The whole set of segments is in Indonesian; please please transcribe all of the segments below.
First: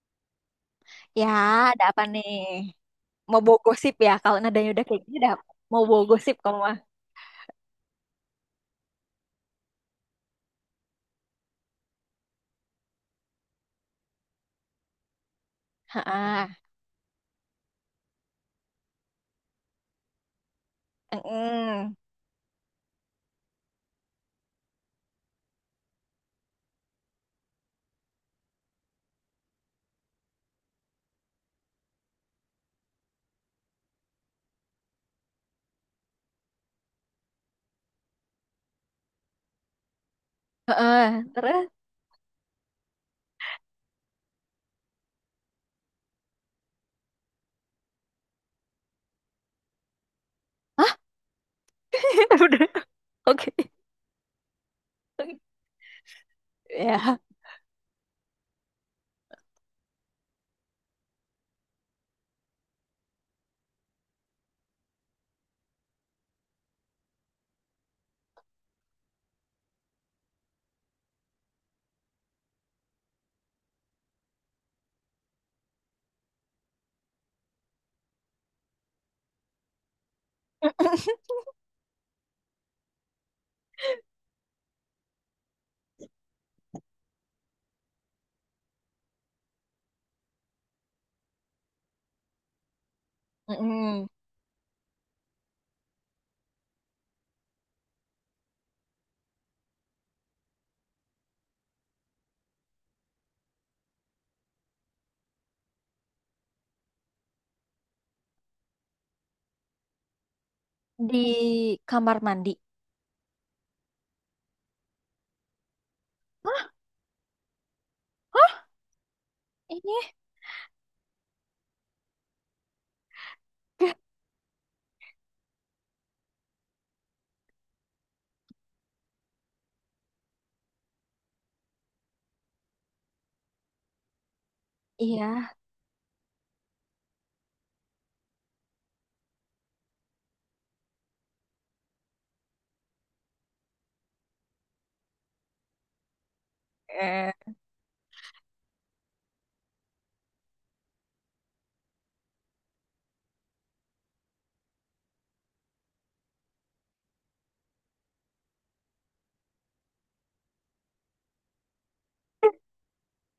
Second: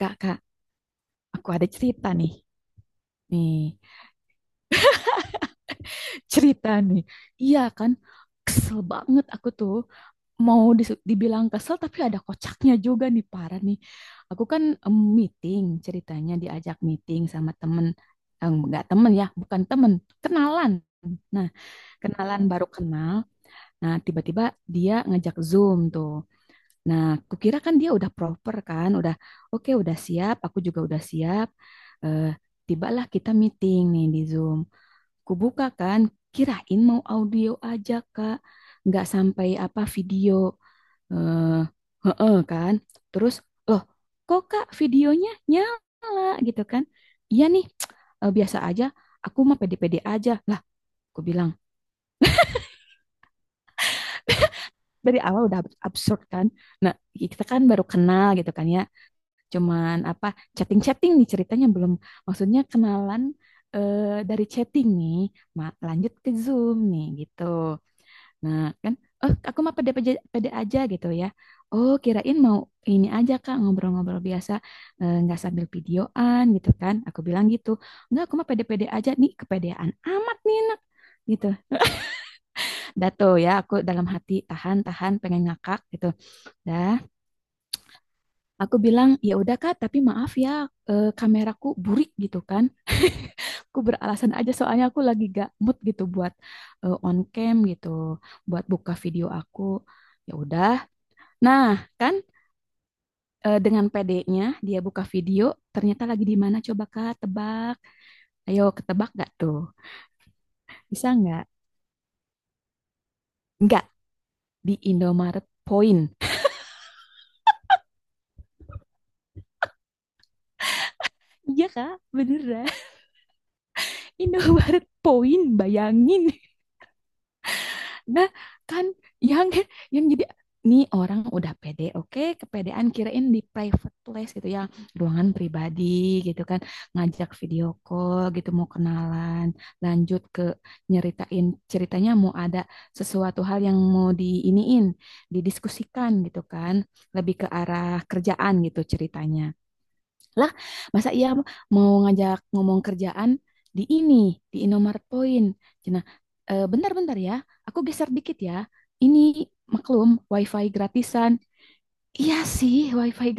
Kak, kak, Ya, aku ada ada apa cerita nih. nih? Mau bawa Nih, gosip ya? Kalau nadanya udah kayak gini, udah mau bawa gosip kamu cerita mah. nih. Iya kan, kesel banget aku tuh. Mau dibilang kesel, tapi ada kocaknya juga nih, parah nih. Aku kan meeting, ceritanya Heeh. diajak meeting sama temen. Eh, enggak temen ya, bukan temen, kenalan. Nah, Heeh. kenalan baru kenal. Nah, tiba-tiba dia ngajak Zoom tuh. Nah, kukira kan dia udah proper kan, udah oke, udah siap, aku juga udah siap. Eh, tibalah kita meeting nih di Zoom. Kubuka kan, kirain mau audio aja, Kak. Nggak sampai apa video. Heeh. Eh, Terus? heeh kan. Terus, loh, kok Kak videonya nyala gitu kan? Iya nih, eh, biasa aja. Aku mah pede-pede aja. Lah, Hah? aku bilang. Udah. Oke. Dari awal udah absurd kan. Nah, Ya. kita kan baru kenal gitu kan ya, cuman apa chatting-chatting nih ceritanya, belum maksudnya kenalan, eh, dari chatting nih, lanjut ke Zoom nih gitu. Nah, kan oh aku mah pede pede, pede aja gitu ya. Oh, kirain mau ini aja Kak ngobrol-ngobrol biasa, eh, nggak sambil videoan gitu kan. Aku bilang gitu. Enggak, aku mah pede-pede aja nih, kepedean amat nih anak gitu. Dah tuh ya aku dalam hati tahan-tahan pengen ngakak gitu. Dah, aku bilang, ya udah Kak, tapi maaf ya, eh, kameraku burik gitu kan. Aku Heeh. beralasan aja soalnya aku lagi gak mood gitu buat eh, on cam gitu, buat buka video aku. Ya udah. Nah, kan dengan pd dia buka video, ternyata lagi di mana coba Kak, tebak. Ayo ketebak gak tuh? Bisa Di nggak? kamar mandi. Nggak, di Indomaret Point. Hah? Hah? Ini? Iya Kak, beneran. Indomaret Point, bayangin. Nah, kan yang jadi nih orang udah pede, oke, kepedean, kirain di private place gitu ya, ruangan Iya. pribadi gitu kan, ngajak video call gitu mau kenalan, lanjut ke nyeritain ceritanya mau ada sesuatu hal yang mau diiniin, didiskusikan gitu kan, Eh. lebih ke arah kerjaan gitu ceritanya. Lah, masa iya mau ngajak ngomong kerjaan di ini, di Indomaret Point. Cina, "Eh, bentar-bentar ya, aku geser dikit ya. Ini maklum, wifi gratisan. Iya sih, wifi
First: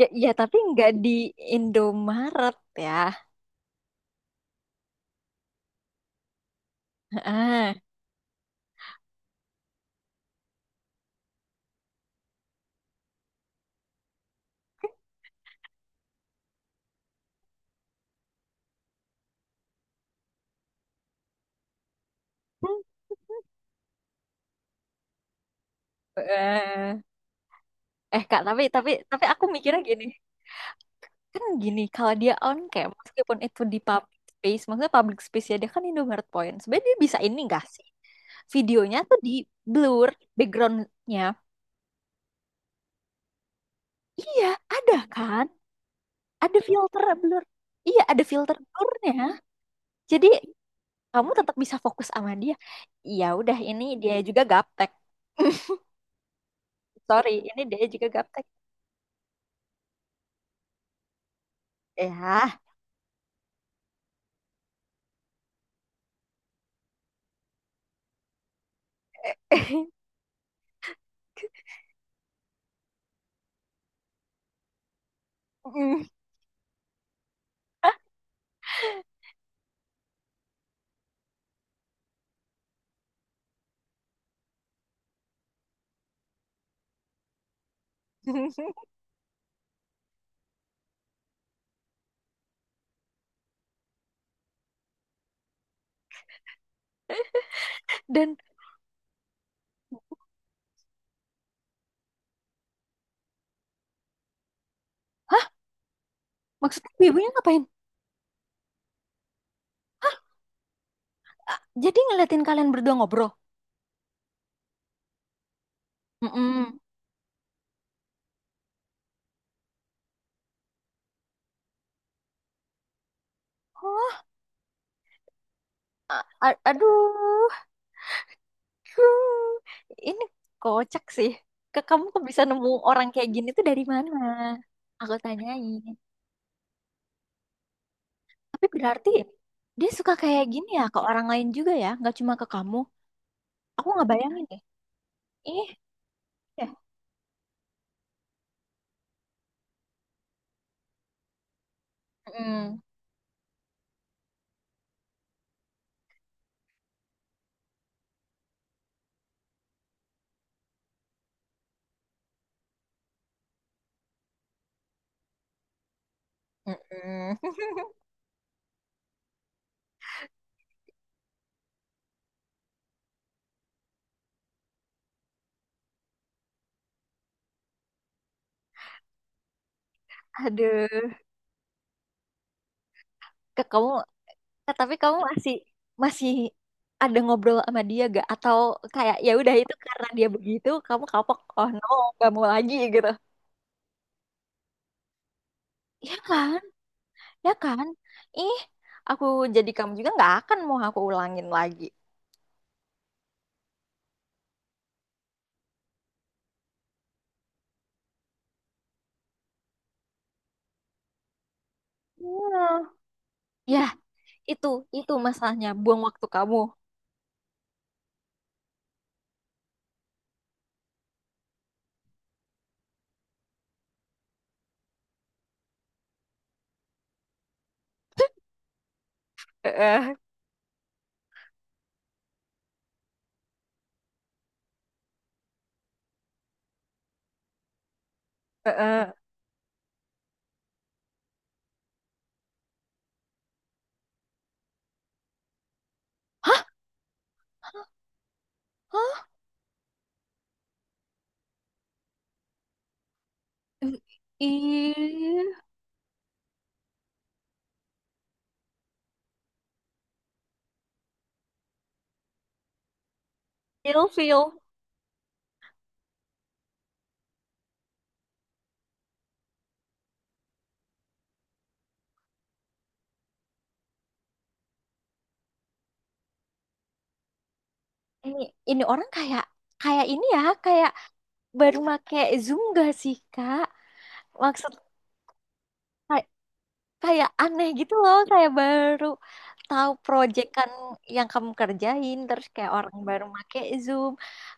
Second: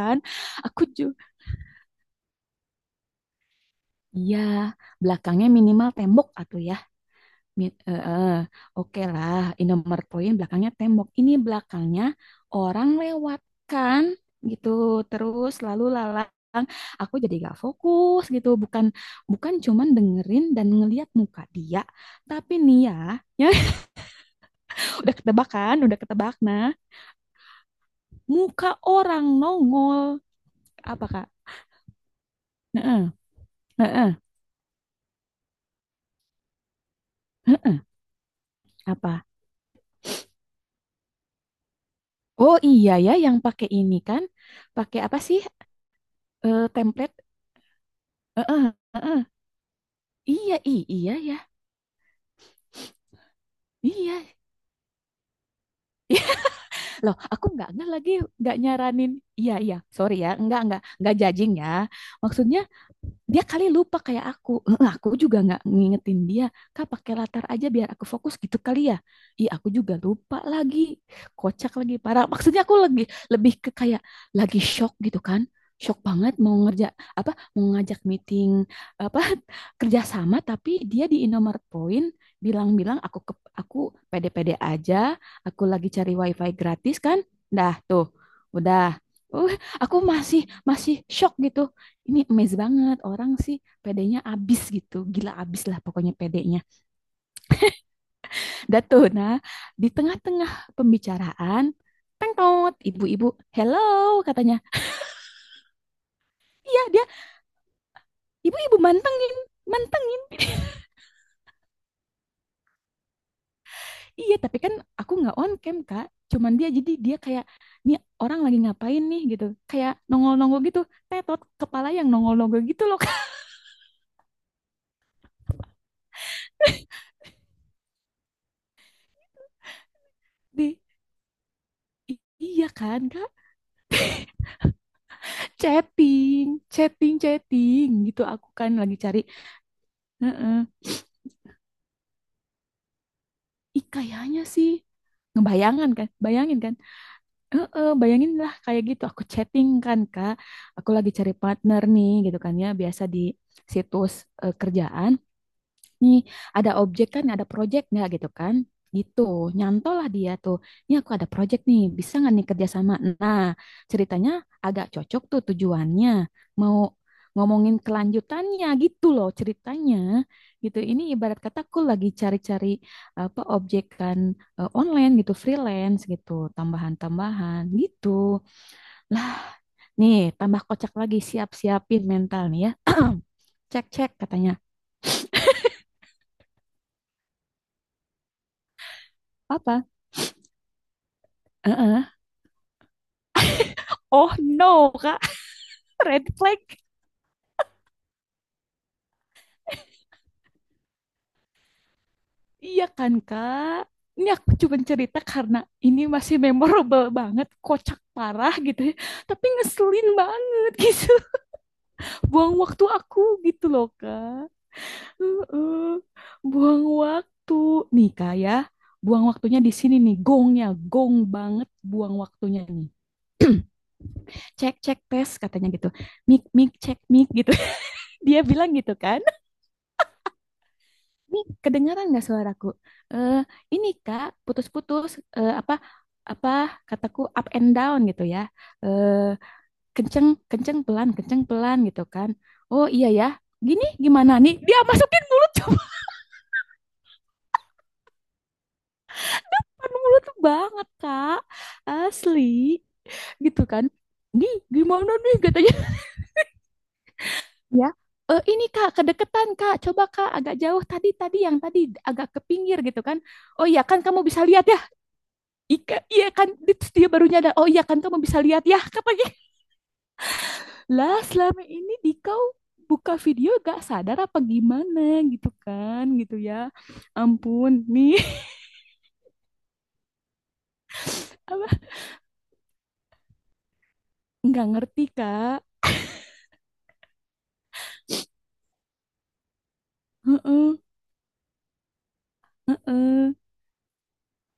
Ya, ya, tapi Aku nggak di juga, Indomaret ya. iya, belakangnya minimal tembok atau ya. Heeh. Mi- eh, eh, Oke lah, Indomaret poin belakangnya tembok. Ini belakangnya orang lewat kan gitu. Terus lalu lalang, aku jadi gak fokus gitu. Bukan bukan cuman dengerin dan ngeliat muka dia, tapi nih ya, ya udah ketebak kan, udah ketebak nah. Heeh. Eh, Kak, tapi Muka tapi tapi orang aku mikirnya gini. nongol apa Kak? Kan gini, kalau dia on cam Heeh, meskipun itu di heeh, public space, maksudnya public space ya, dia kan Indomaret Point, sebenarnya dia bisa ini nggak heeh. sih videonya tuh Apa? di blur backgroundnya. Oh iya ya yang pakai ini kan. Iya, ada Pakai apa sih? kan, ada Eh, filter template. blur, iya ada filter Heeh. blurnya, Heeh. jadi Iya, iya kamu ya. tetap bisa fokus sama dia. Ya udah, ini dia Iya. juga gaptek. Iya. Loh, Sorry, aku ini dia nggak juga lagi gaptek nggak nyaranin. Iya, iya. Sorry ya, nggak nggak judging ya. Maksudnya ya. dia kali lupa kayak aku. Heeh, aku juga nggak ngingetin dia, kak pakai latar aja biar aku fokus gitu kali ya. Ih, aku juga lupa lagi, kocak lagi parah. Maksudnya aku lagi lebih ke kayak lagi shock gitu kan, shock banget. Mau ngerja apa, mau ngajak meeting apa, kerjasama, tapi dia di Indomaret Point. Bilang-bilang aku ke, aku pede-pede aja, aku lagi cari wifi gratis kan. Dah tuh, udah. Uh, aku masih masih shock gitu. Ini amazing banget orang sih, pedenya abis gitu, gila abis lah pokoknya pedenya. Dan Datuna di tengah-tengah pembicaraan, tengkot ibu-ibu, hello, katanya. Iya, maksudnya dia ibunya ngapain? ibu-ibu manteng nih, manteng. Jadi ngeliatin kalian berdua ngobrol. Iya, tapi kan aku nggak on cam kak, cuman dia, Mm-mm. jadi dia kayak nih orang lagi ngapain nih gitu, kayak nongol-nongol gitu, tetot kepala yang nongol-nongol gitu loh kak. Oh, aduh, huh, ini Di, kocak sih. Ke kamu kok bisa nemu iya kan orang kak, kayak gini tuh dari mana? Aku tanyain. chatting, chatting chatting gitu aku Tapi kan lagi berarti cari. dia suka kayak Heeh. gini ya ke orang lain juga ya, nggak cuma ke kamu. Ih, Aku nggak kayaknya bayangin deh. sih Ih, ngebayangan kan, bayangin ya. kan, bayangin lah kayak gitu. Aku chatting kan kak, aku lagi cari partner nih gitu kan ya, Mm, biasa di situs, eh, kerjaan nih, ada objek kan, ada project nggak gitu kan? Gitu, nyantol lah dia tuh. Ini aku ada project nih, bisa nggak nih kerjasama? Nah, ceritanya agak cocok tuh tujuannya. Mau mm-mm. ngomongin kelanjutannya gitu loh ceritanya. Gitu, ini ibarat kata aku lagi cari-cari apa objekan, eh, online gitu, freelance gitu, tambahan-tambahan gitu. Lah, nih tambah kocak Aduh, lagi, siap-siapin mental nih ya. ke kamu. Cek-cek katanya. Tapi kamu masih, masih ada ngobrol sama dia gak? Atau kayak ya udah itu Apa? karena dia begitu, kamu kapok. Oh no, Heeh. gak mau lagi gitu. Oh no, Kak. Iya Red flag, kan? Ya kan? Ih, aku jadi kamu juga nggak akan mau aku ulangin lagi. iya kan kak? Ini aku cuma cerita karena ini masih memorable banget, kocak parah gitu ya. Tapi ngeselin banget gitu. Buang waktu Iya. aku gitu Ya, loh kak. itu, itu masalahnya. Heeh. Buang waktu kamu. Buang waktu. Nih kak ya, buang waktunya di sini nih. Gongnya, gong banget buang waktunya nih. Cek, cek, tes katanya gitu. Mik, mik, cek, mik gitu. Dia bilang gitu kan. Heeh, Ini kedengaran nggak suaraku? Eh, ini Kak, putus-putus. Eh, apa apa kataku up and down gitu ya. heeh. Eh, kenceng kenceng pelan gitu kan. Oh iya ya. Gini gimana nih? Dia masukin mulut cuman Hah? Hah? mulut tuh banget Kak. Asli gitu kan. Nih gimana nih Ih, katanya ya. Eh, ini Kak kedeketan Kak. Coba Kak agak jauh, tadi tadi yang tadi agak ke pinggir gitu kan. Oh iya kan feel. kamu bisa Feel. lihat ya. Ika, iya kan, terus dia baru nyadar, oh iya kan kamu bisa lihat, ya katanya. Lah selama ini Dikau buka video gak sadar apa gimana gitu kan, gitu ya. Ampun, nih, Ini, ini orang kayak, kayak ini ya, kayak apa, baru make Zoom gak sih, Kak? nggak Maksud ngerti kak. kay- kayak aneh gitu loh, kayak baru tahu project kan Heeh, yang kamu kerjain, terus kayak orang baru heeh, make Zoom.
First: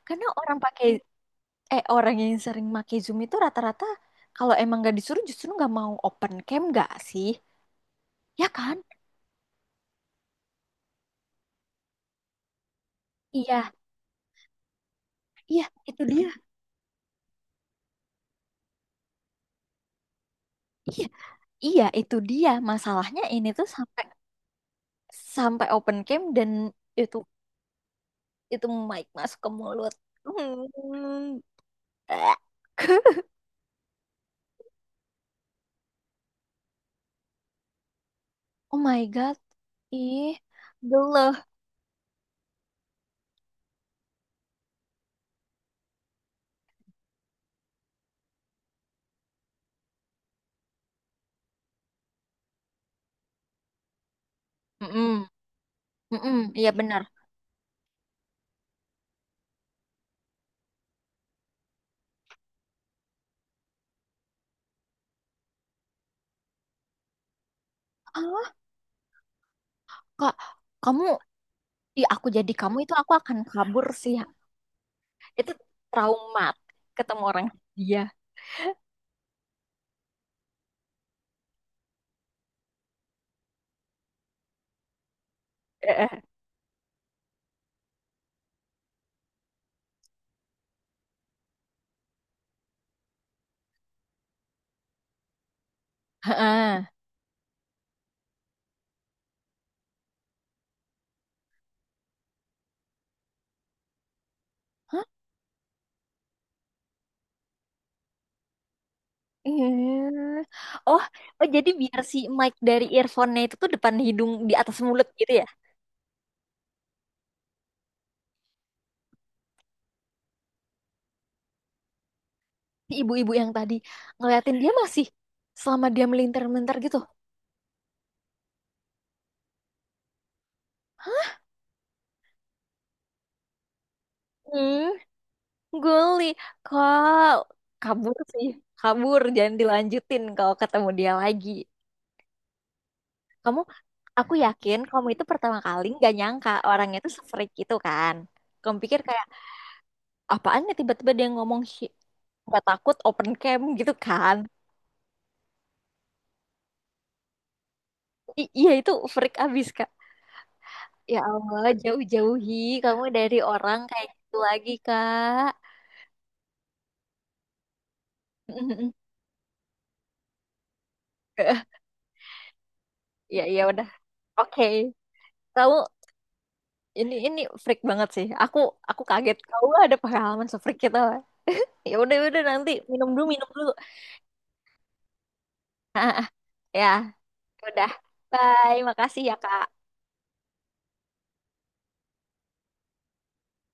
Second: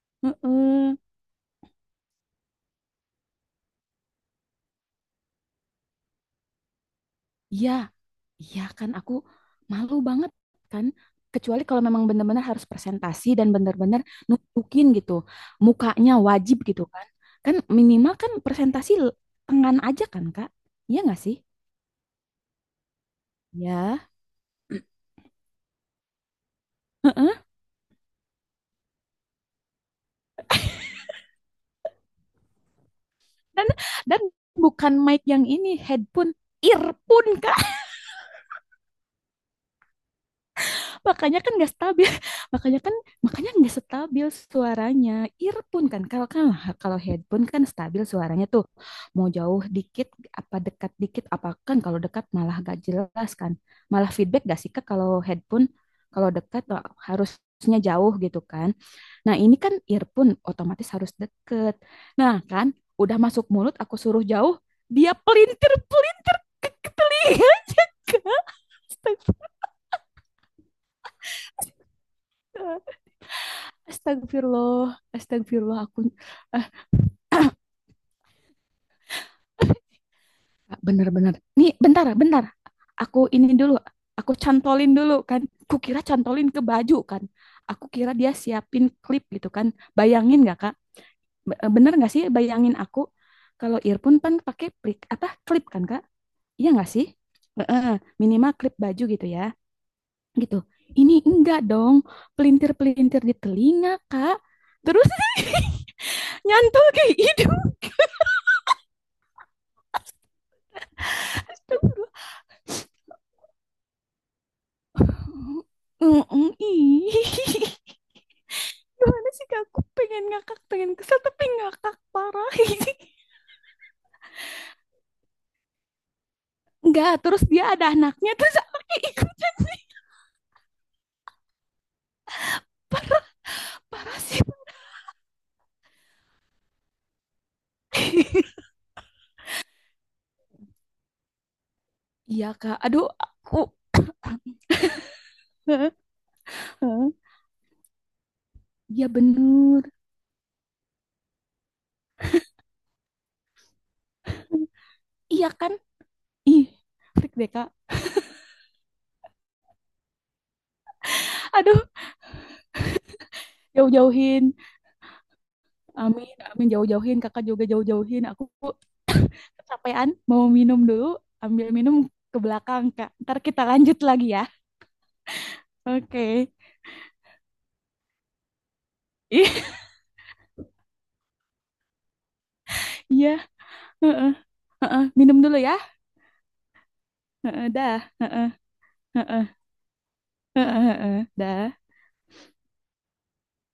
Karena orang pakai, heeh. Orang yang sering make Zoom itu rata-rata kalau emang gak disuruh justru nggak mau open cam nggak sih? Iya, Ya iya kan? kan aku malu banget kan. Kecuali kalau memang benar-benar harus presentasi dan Iya, benar-benar nunjukin gitu. iya, itu Mukanya dia. wajib gitu kan. Kan minimal kan presentasi tangan aja kan kak. Iya Iya, nggak sih? iya, itu dia. Masalahnya ini tuh Ya. sampai, open cam dan itu Heeh. itu mic masuk ke mulut. Hmm. Eh, Dan dan bukan mic yang ini, headphone, earphone, Kak. oh my God. Ih, Makanya geluh. kan nggak stabil, makanya kan nggak stabil suaranya. Earphone kan, kalau kan, kalau headphone kan stabil suaranya tuh, mau jauh dikit apa dekat dikit apa. Kan kalau dekat malah gak jelas kan, malah feedback gak sih Kak kalau Mm-mm. headphone. Kalau Mm-mm. dekat Iya wah, benar. harusnya jauh gitu kan. Nah ini kan earphone otomatis harus deket. Nah kan udah masuk mulut, aku suruh jauh, dia pelintir pelintir aja Kak. Ah, Kak, kamu, ih aku jadi kamu itu aku akan kabur sih. Astagfirullah, Itu astagfirullah aku traumat eh ketemu orang dia. bener-bener. Nih, bentar, bentar. Aku ini dulu, aku cantolin dulu kan. Kukira cantolin ke baju kan. Aku kira dia siapin klip gitu kan. Bayangin nggak Kak? Bener nggak sih, bayangin aku, kalau earphone kan pakai plik apa klip kan Kak? Iya Heeh. nggak sih? Heeh, minimal klip baju gitu ya. Gitu. Ini enggak dong, pelintir-pelintir di telinga, Kak. Hah? Terus nyantol ke hidung. Eh. Oh, oh jadi biar si Astagfirullah. mic dari earphone-nya itu tuh depan hidung di atas mulut gitu ya. Mm-mm, ih. Gimana sih Kak? Aku pengen ngakak, pengen kesel, tapi ngakak parah. Si ibu-ibu yang tadi ngeliatin dia masih selama dia melintir-melintir gitu. Enggak, terus dia ada anaknya, terus anaknya ikutan. Parah sih. Hmm, guli. Kok kabur sih? Kabur, jangan dilanjutin kalau ketemu dia lagi. Iya Kak, aduh aku. Kamu, aku yakin kamu itu pertama kali nggak nyangka orangnya itu se-freak itu kan. Kamu pikir Iya kayak bener. apaan ya, tiba-tiba dia ngomong "Hi-", nggak takut open cam gitu kan. Iya kan? Ih, freak deh Kak. Iya, itu freak abis kak, ya Allah Aduh, jauh-jauhi kamu dari orang kayak gitu jauh-jauhin. lagi kak. Amin, amin jauh-jauhin. Kakak juga jauh-jauhin. Aku kecapean, mau minum dulu. Ambil minum ke belakang Kak. Ntar Ya iya kita udah, lanjut lagi ya. oke, kamu Oke. Okay. ini freak banget sih, aku kaget Ih. kamu ada pengalaman se-freak kita. Ya udah, ya udah, nanti minum dulu, Iya, minum dulu. heeh, heeh. Minum dulu ya. Ah, ah, ya Heeh, udah, dah. Heeh, bye, makasih ya heeh, kak. heeh, heeh, dah.